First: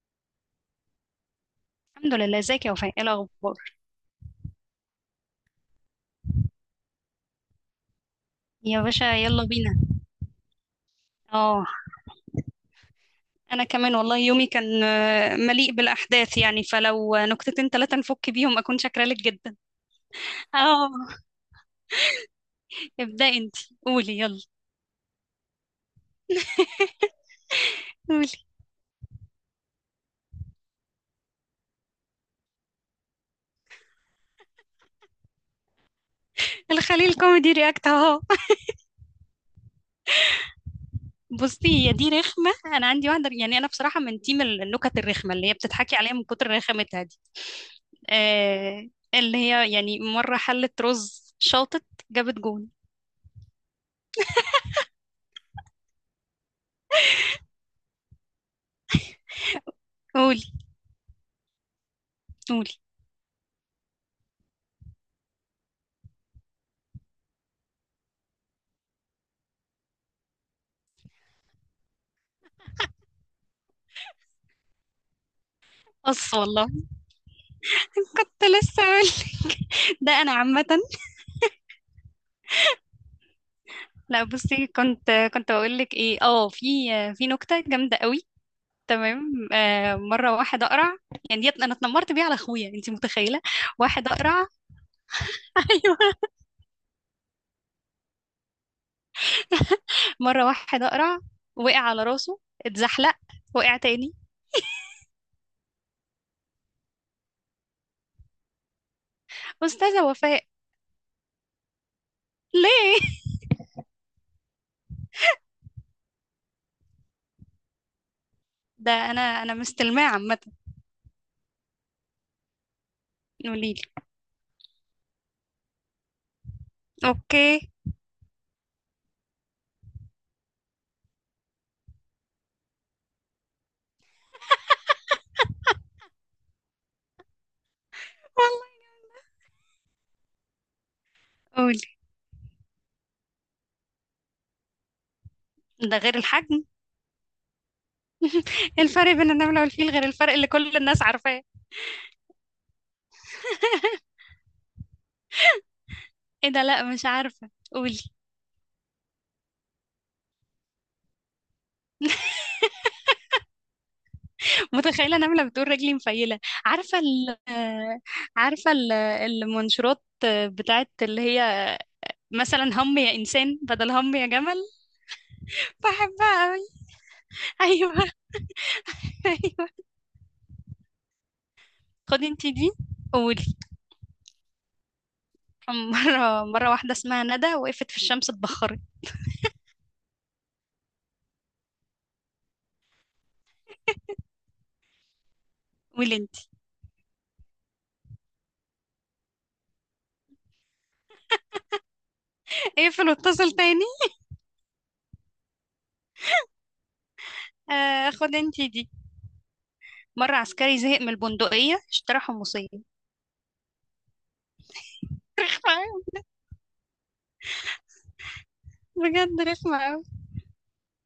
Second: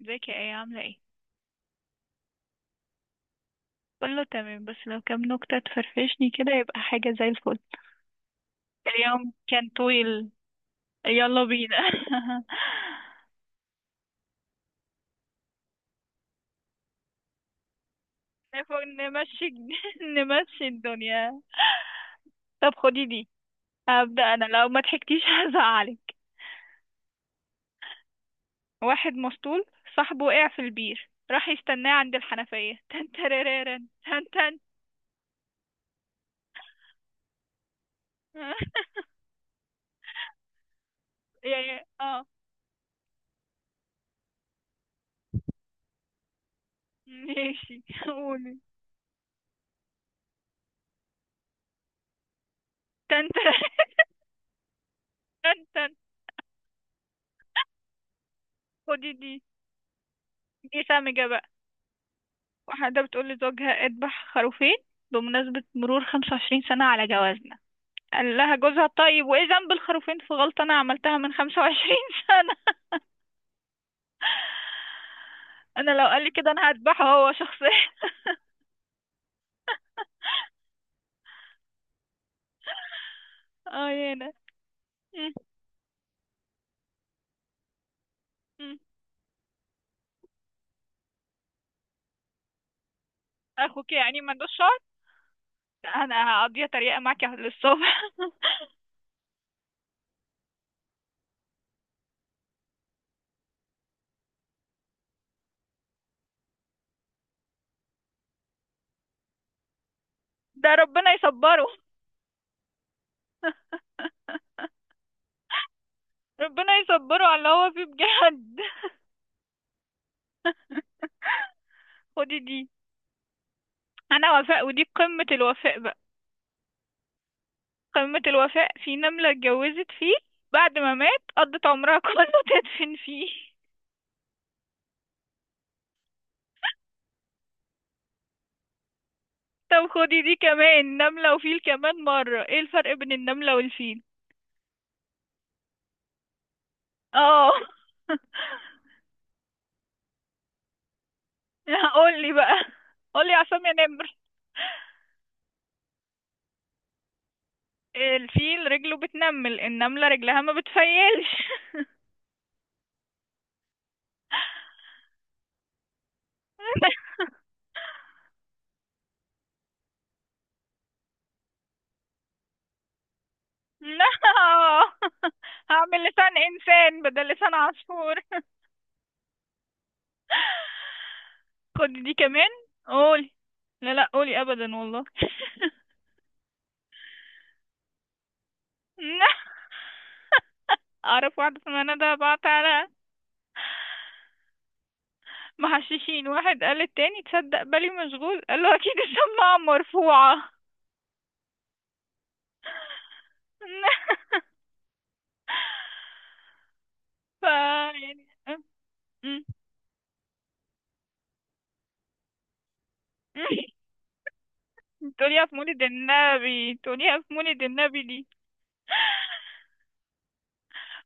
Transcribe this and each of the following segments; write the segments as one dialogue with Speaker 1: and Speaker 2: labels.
Speaker 1: ازيك يا ايه؟ عاملة ايه؟
Speaker 2: الحمد لله، ازيك يا وفاء؟ ايه الاخبار؟
Speaker 1: كله تمام بس لو كام نكتة تفرفشني كده يبقى حاجة زي الفل.
Speaker 2: يا باشا
Speaker 1: اليوم
Speaker 2: يلا
Speaker 1: كان
Speaker 2: بينا.
Speaker 1: طويل. يلا
Speaker 2: اه.
Speaker 1: بينا.
Speaker 2: انا كمان والله يومي كان مليء بالاحداث، يعني فلو نكتتين ثلاثه نفك بيهم اكون
Speaker 1: نفوق
Speaker 2: شاكره لك
Speaker 1: نمشي.
Speaker 2: جدا.
Speaker 1: نمشي
Speaker 2: اه،
Speaker 1: الدنيا. طب خدي دي.
Speaker 2: ابدأ انت. قولي
Speaker 1: هبدأ
Speaker 2: يلا.
Speaker 1: انا، لو ما ضحكتيش هزعلك.
Speaker 2: قولي.
Speaker 1: واحد مسطول صاحبه وقع في البير، راح يستناه عند الحنفية. تن ترررن تن تن.
Speaker 2: الخليل كوميدي رياكت اهو.
Speaker 1: يا يا
Speaker 2: بصي هي دي
Speaker 1: اه،
Speaker 2: رخمه، انا عندي واحده، يعني انا بصراحه من تيم النكت الرخمه اللي هي بتضحكي عليها من كتر رخامتها دي.
Speaker 1: ماشي. قولي.
Speaker 2: آه، اللي هي يعني مره حلت رز شاطت، جابت جون.
Speaker 1: تن تن تن تن. خدي دي.
Speaker 2: قولي.
Speaker 1: دي سامجة بقى.
Speaker 2: قولي.
Speaker 1: واحدة بتقول لزوجها اذبح خروفين بمناسبة مرور 25 سنة على جوازنا، قال لها جوزها طيب وايه ذنب الخروفين في غلطة انا عملتها من 25 سنة. انا لو قال لي
Speaker 2: قص
Speaker 1: كده
Speaker 2: والله.
Speaker 1: انا هذبحه هو شخصيا.
Speaker 2: كنت لسه اقول لك، ده انا عامه.
Speaker 1: اه، يا
Speaker 2: لا
Speaker 1: انا.
Speaker 2: بصي، كنت
Speaker 1: م-
Speaker 2: كنت بقول لك ايه، اه، في نكته جامده قوي.
Speaker 1: م.
Speaker 2: تمام. آه، مره واحد اقرع، يعني انا اتنمرت بيه على اخويا، انت متخيله؟
Speaker 1: اخوك
Speaker 2: واحد
Speaker 1: يعني ما
Speaker 2: اقرع.
Speaker 1: عندوش شعر.
Speaker 2: ايوه.
Speaker 1: انا هقضيها تريقة معاك للصبح.
Speaker 2: مره واحد اقرع وقع على راسه، اتزحلق، وقع تاني. استاذه وفاء.
Speaker 1: ده ربنا يصبره.
Speaker 2: ليه؟
Speaker 1: ربنا يصبره على اللي هو فيه بجد.
Speaker 2: ده انا مستلماه عامه.
Speaker 1: خدي دي.
Speaker 2: قولي لي.
Speaker 1: انا وفاء ودي قمة الوفاء بقى.
Speaker 2: اوكي.
Speaker 1: قمة الوفاء في نملة اتجوزت فيه، بعد ما مات قضت عمرها كله تدفن فيه.
Speaker 2: والله.
Speaker 1: طب خدي دي كمان. نملة وفيل،
Speaker 2: قولي.
Speaker 1: كمان مرة. ايه الفرق بين النملة والفيل؟
Speaker 2: ده غير الحجم.
Speaker 1: اه.
Speaker 2: الفرق بين النمله والفيل غير الفرق اللي كل الناس عارفاه.
Speaker 1: قولي بقى. قولي يا عصام يا نمر.
Speaker 2: ايه ده، لا مش عارفه، قولي.
Speaker 1: الفيل رجله بتنمل، النملة رجلها ما بتفيلش.
Speaker 2: متخيله انا عامله بتقول رجلي مفيله. عارفه ال، عارفه المنشورات، بتاعت اللي هي مثلا هم يا انسان بدل
Speaker 1: لا،
Speaker 2: هم يا جمل.
Speaker 1: هعمل لسان
Speaker 2: بحبها قوي.
Speaker 1: انسان بدل لسان
Speaker 2: ايوه.
Speaker 1: عصفور.
Speaker 2: ايوه.
Speaker 1: خدي دي
Speaker 2: خدي
Speaker 1: كمان.
Speaker 2: انتي دي.
Speaker 1: قولي.
Speaker 2: قولي.
Speaker 1: لا لا، قولي ابدا والله.
Speaker 2: مره واحده اسمها ندى وقفت في الشمس اتبخرت.
Speaker 1: اعرف واحدة اسمها ندى بعت على
Speaker 2: قولي
Speaker 1: محششين.
Speaker 2: انتي.
Speaker 1: واحد قال التاني تصدق بالي مشغول، قال له اكيد الشماعة مرفوعة.
Speaker 2: اقفل واتصل تاني.
Speaker 1: ف يعني
Speaker 2: خدي انتي دي. مره عسكري زهق من البندقيه اشترى حمصيه.
Speaker 1: م- تقوليها في
Speaker 2: رخمة
Speaker 1: مولد
Speaker 2: أوي،
Speaker 1: النبي، تقوليها في مولد النبي دي.
Speaker 2: بجد رخمه أوي.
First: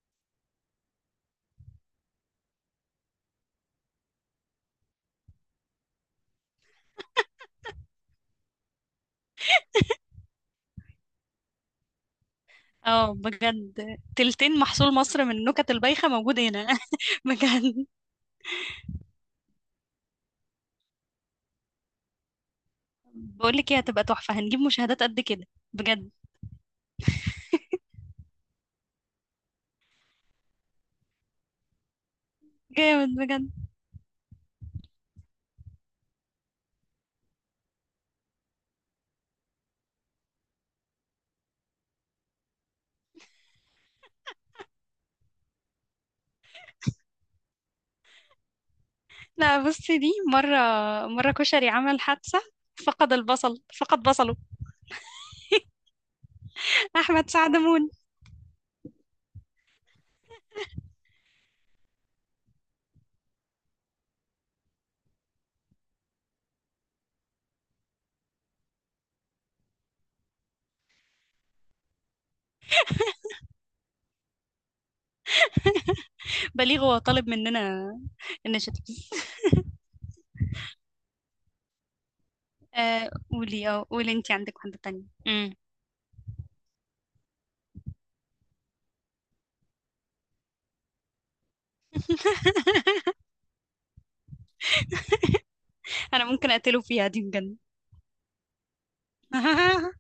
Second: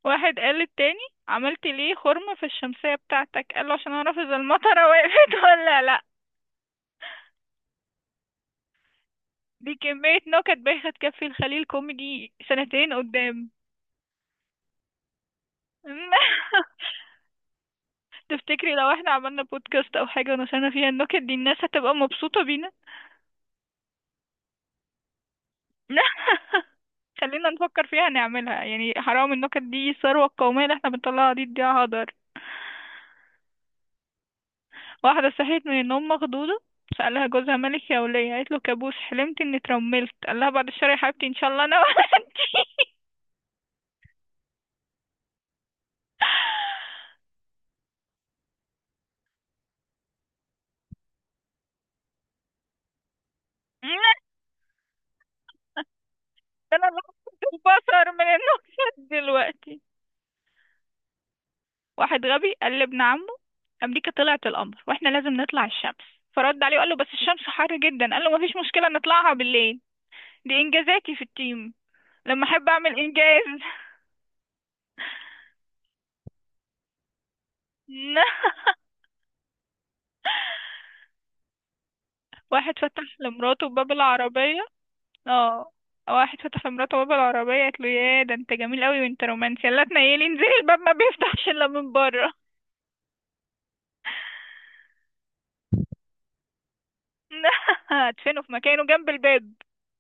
Speaker 1: واحد قال للتاني عملت ليه خرم في الشمسية بتاعتك، قال له عشان اعرف اذا المطرة وقفت ولا لا. دي كمية نكت بايخة تكفي الخليل كوميدي سنتين
Speaker 2: اه
Speaker 1: قدام.
Speaker 2: بجد، تلتين محصول مصر من النكت البايخة موجود هنا. بجد.
Speaker 1: تفتكري لو احنا عملنا بودكاست او حاجة ونشرنا فيها النكت دي الناس هتبقى مبسوطة بينا؟
Speaker 2: بقولك ايه، هتبقى تحفة، هنجيب مشاهدات قد كده. بجد.
Speaker 1: خلينا نفكر فيها نعملها، يعني حرام النكت دي، الثروة القومية اللي احنا بنطلعها دي تضيع هدر.
Speaker 2: جامد بجد.
Speaker 1: واحدة صحيت من النوم مخضوضة، سألها جوزها مالك يا ولية، قالت له كابوس حلمت اني اترملت، قال لها بعد الشر يا حبيبتي ان شاء الله انا وانتي.
Speaker 2: لا بصي، دي مرة كشري عمل حادثة، فقد البصل، فقد بصله.
Speaker 1: انا
Speaker 2: أحمد سعد مون.
Speaker 1: بصر من النكت دلوقتي. واحد غبي قال لابن عمه امريكا طلعت القمر واحنا لازم نطلع الشمس، فرد عليه وقال له بس الشمس حر جدا، قال له مفيش مشكله نطلعها بالليل. دي انجازاتي في التيم لما احب اعمل انجاز.
Speaker 2: بليغ هو طالب مننا النشاط.
Speaker 1: واحد فتح
Speaker 2: آه
Speaker 1: لمراته
Speaker 2: قولي، اه
Speaker 1: باب
Speaker 2: قولي انتي عندك
Speaker 1: العربيه.
Speaker 2: واحدة تانية. مم.
Speaker 1: اه. واحد فتح لمراته باب العربيه، قالت له يا ده انت جميل قوي وانت رومانسي، يلا تنيلي انزلي، الباب ما بيفتحش الا من بره.
Speaker 2: أنا ممكن أقتله فيها دي بجد.
Speaker 1: هدفنه في مكانه جنب الباب.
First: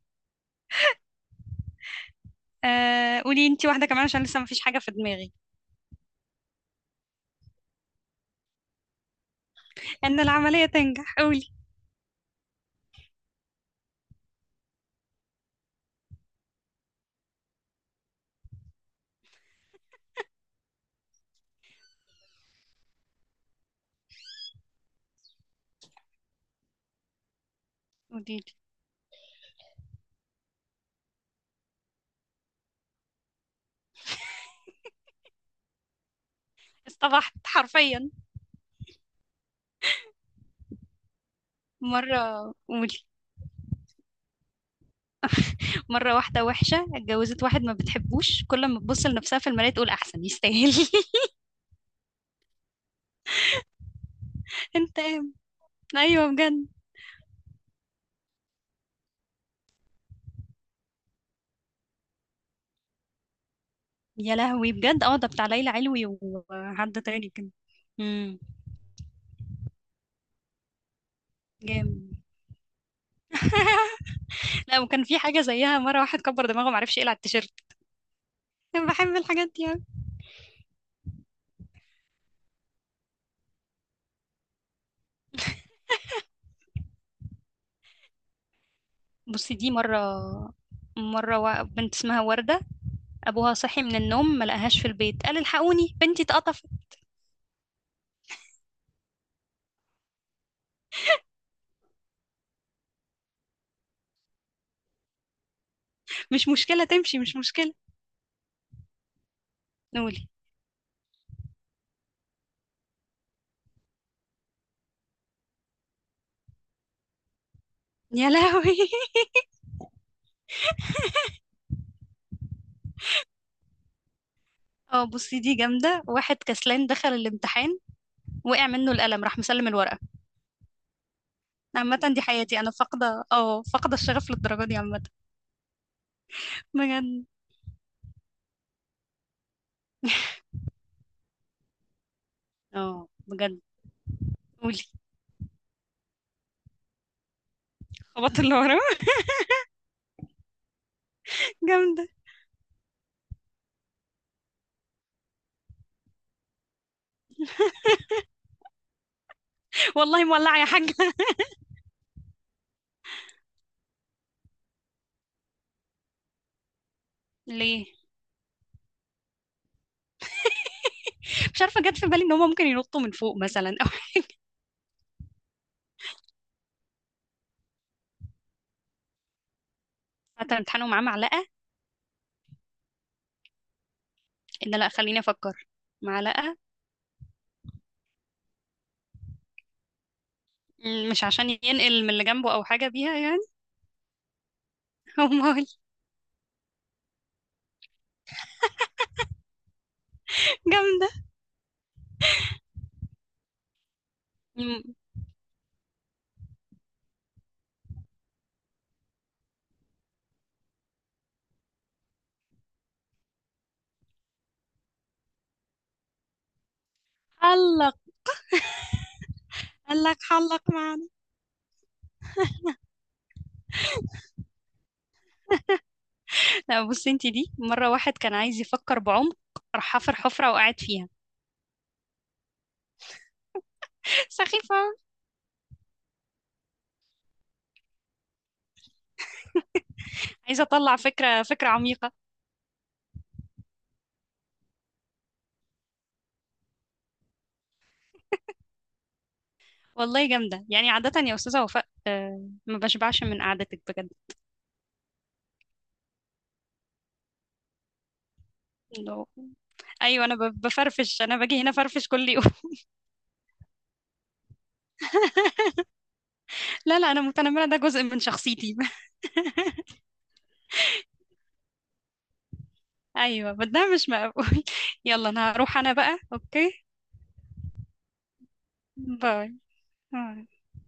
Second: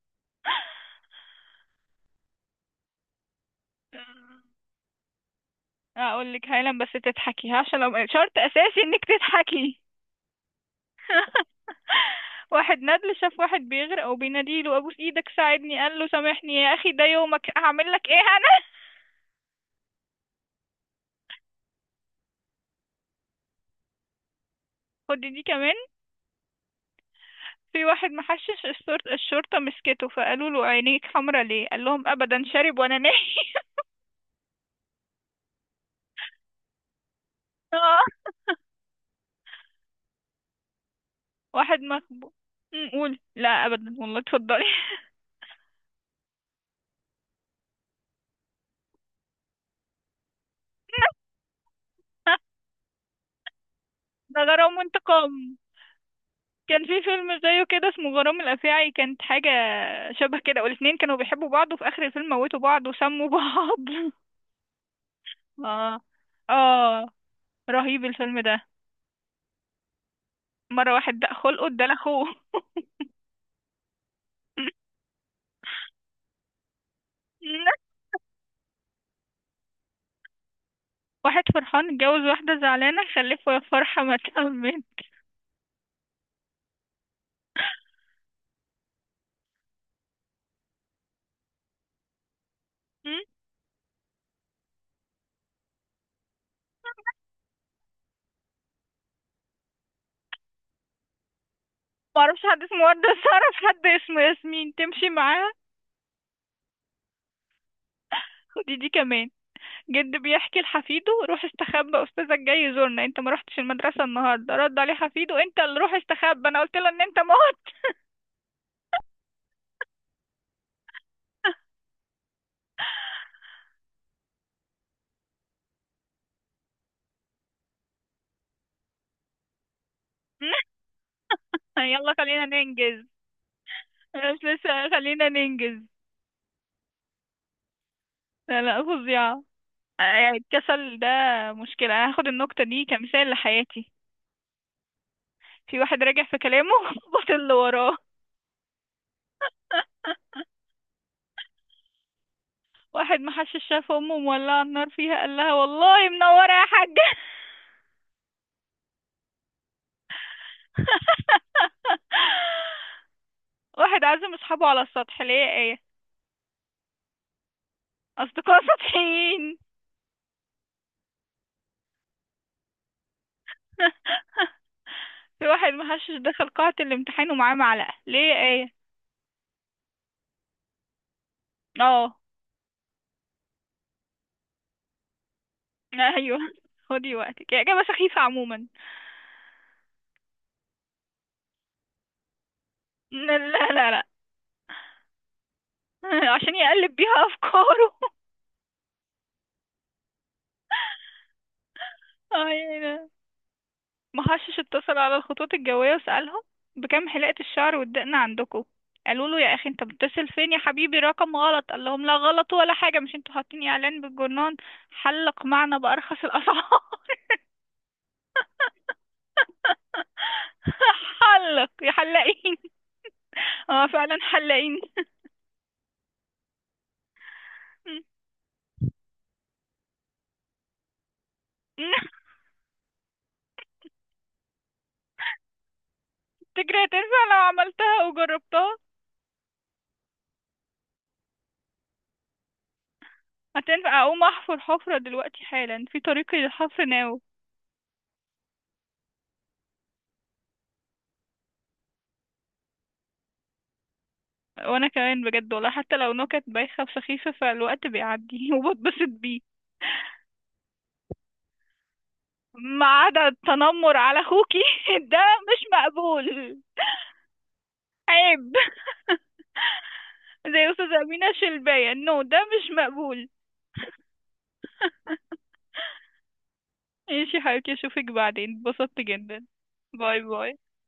Speaker 2: آه قولي انتي واحدة كمان عشان لسه مفيش حاجة في دماغي.
Speaker 1: اقول لك هايلا بس تضحكي، عشان لو شرط اساسي انك تضحكي.
Speaker 2: إن العملية تنجح، قولي.
Speaker 1: واحد ندل شاف واحد بيغرق وبيناديله ابوس ايدك ساعدني، قال له سامحني يا اخي ده يومك، هعمل لك ايه انا. خد دي كمان. في واحد
Speaker 2: قولي.
Speaker 1: محشش الشرطة مسكته، فقالوا له عينيك حمرا ليه، قال لهم ابدا شارب وانا نايم.
Speaker 2: اصطبحت حرفيا.
Speaker 1: آه. واحد مخبوق.
Speaker 2: مرة
Speaker 1: قول لا ابدا والله، اتفضلي.
Speaker 2: مرة واحدة وحشة اتجوزت واحد ما بتحبوش، كل ما تبص لنفسها في المراية تقول أحسن يستاهل.
Speaker 1: ده غرام
Speaker 2: انت
Speaker 1: وانتقام.
Speaker 2: قام. أيوه بجد.
Speaker 1: كان في فيلم زيه كده اسمه غرام الافاعي، كانت حاجة شبه كده، والاتنين كانوا بيحبوا بعض وفي اخر الفيلم موتوا بعض وسموا بعض.
Speaker 2: يا لهوي بجد، اه ده بتاع ليلى
Speaker 1: اه،
Speaker 2: علوي وحد
Speaker 1: اه،
Speaker 2: تاني كده.
Speaker 1: رهيب
Speaker 2: امم.
Speaker 1: الفيلم ده. مرة واحد دق خلقه ادالك
Speaker 2: جامد.
Speaker 1: اخوه.
Speaker 2: لا وكان في حاجة زيها، مرة واحد كبر دماغه معرفش يقلع التيشيرت. أنا بحب الحاجات دي أوي.
Speaker 1: واحد فرحان اتجوز واحدة زعلانة خلفه، يا فرحة ما تأمن.
Speaker 2: بصي دي مرة، بنت اسمها وردة، أبوها صحي من النوم ما لقاهاش في البيت قال الحقوني بنتي اتقطفت.
Speaker 1: معرفش حد اسمه وردة، بس أعرف حد اسمه ياسمين تمشي معاها.
Speaker 2: مش مشكلة تمشي، مش مشكلة.
Speaker 1: خدي دي كمان.
Speaker 2: قولي.
Speaker 1: جد بيحكي لحفيده روح استخبى أستاذك جاي يزورنا انت ما رحتش المدرسة النهاردة، رد عليه حفيده انت اللي روح استخبى انا قلت له ان انت موت.
Speaker 2: يا لهوي. اه بصي دي جامدة، واحد كسلان دخل الامتحان وقع منه القلم راح مسلم الورقة. عامة
Speaker 1: يلا
Speaker 2: دي
Speaker 1: خلينا
Speaker 2: حياتي، انا
Speaker 1: ننجز.
Speaker 2: فاقدة، اه، فاقدة الشغف
Speaker 1: مش
Speaker 2: للدرجة
Speaker 1: لسه،
Speaker 2: دي عامة.
Speaker 1: خلينا ننجز.
Speaker 2: بجد.
Speaker 1: لا لا فظيعة، يعني الكسل ده مشكلة. أنا هاخد النكتة دي
Speaker 2: اه
Speaker 1: كمثال
Speaker 2: بجد.
Speaker 1: لحياتي.
Speaker 2: قولي.
Speaker 1: في واحد راجع في كلامه وبطل اللي وراه.
Speaker 2: خبط اللي ورا. جامدة.
Speaker 1: واحد محشش شاف أمه مولعة النار فيها، قال لها والله منورة يا حاجة.
Speaker 2: والله مولعة يا حاجة.
Speaker 1: واحد عازم أصحابه على السطح، ليه يا آية؟
Speaker 2: ليه؟
Speaker 1: أصدقاء سطحيين.
Speaker 2: مش عارفة جت في بالي ان هما ممكن ينطوا من فوق مثلا او.
Speaker 1: في واحد محشش دخل قاعة الامتحان ومعاه معلقة، ليه يا آية؟
Speaker 2: حتى امتحانه معاه معلقة.
Speaker 1: اه.
Speaker 2: ان لا خليني افكر.
Speaker 1: أيوه.
Speaker 2: معلقة.
Speaker 1: خدي وقتك يا إجابة سخيفة عموما.
Speaker 2: مم، مش عشان ينقل من اللي جنبه او حاجة بيها
Speaker 1: لا
Speaker 2: يعني.
Speaker 1: لا لا.
Speaker 2: امال.
Speaker 1: عشان يقلب بيها افكاره.
Speaker 2: جامدة.
Speaker 1: آه، يعني، محشش
Speaker 2: مم،
Speaker 1: اتصل على الخطوط الجوية وسألهم بكم حلقة الشعر والدقن عندكم، قالوا له يا اخي انت بتتصل فين يا حبيبي، رقم غلط، قال لهم لا غلط ولا حاجة، مش انتوا حاطين اعلان بالجرنان، حلق معنا بارخص الاسعار.
Speaker 2: حلق. قال لك حلق مع.
Speaker 1: حلق يا حلاقين. اه فعلا حلاقين.
Speaker 2: لا بصي انتي دي، مرة واحد كان عايز يفكر بعمق راح حفر حفرة وقعد فيها. سخيفة أوي.
Speaker 1: تجري هتنفع لو عملتها وجربتها؟
Speaker 2: عايزة أطلع فكرة عميقة.
Speaker 1: هتنفع، اقوم احفر حفرة دلوقتي حالا، في طريقي للحفر ناوي.
Speaker 2: والله جامدة، يعني عادة يا أستاذة وفاء ما بشبعش من قعدتك بجد.
Speaker 1: وانا كمان بجد والله، حتى لو نكت بايخة وسخيفة فالوقت بيعدي وبتبسط
Speaker 2: لو-
Speaker 1: بيه.
Speaker 2: أيوة أنا بفرفش، أنا باجي هنا فرفش كل يوم.
Speaker 1: ما عدا التنمر على اخوكي ده مش مقبول.
Speaker 2: لا لا، أنا متنمرة، ده جزء من
Speaker 1: عيب.
Speaker 2: شخصيتي.
Speaker 1: زي استاذة أمينة شلباية، نو ده مش مقبول.
Speaker 2: أيوة بس ده مش مقبول. يلا أنا هروح، أنا بقى، أوكي،
Speaker 1: ماشي يا حبيبتي، اشوفك بعدين، اتبسطت جدا.
Speaker 2: باي.
Speaker 1: باي باي.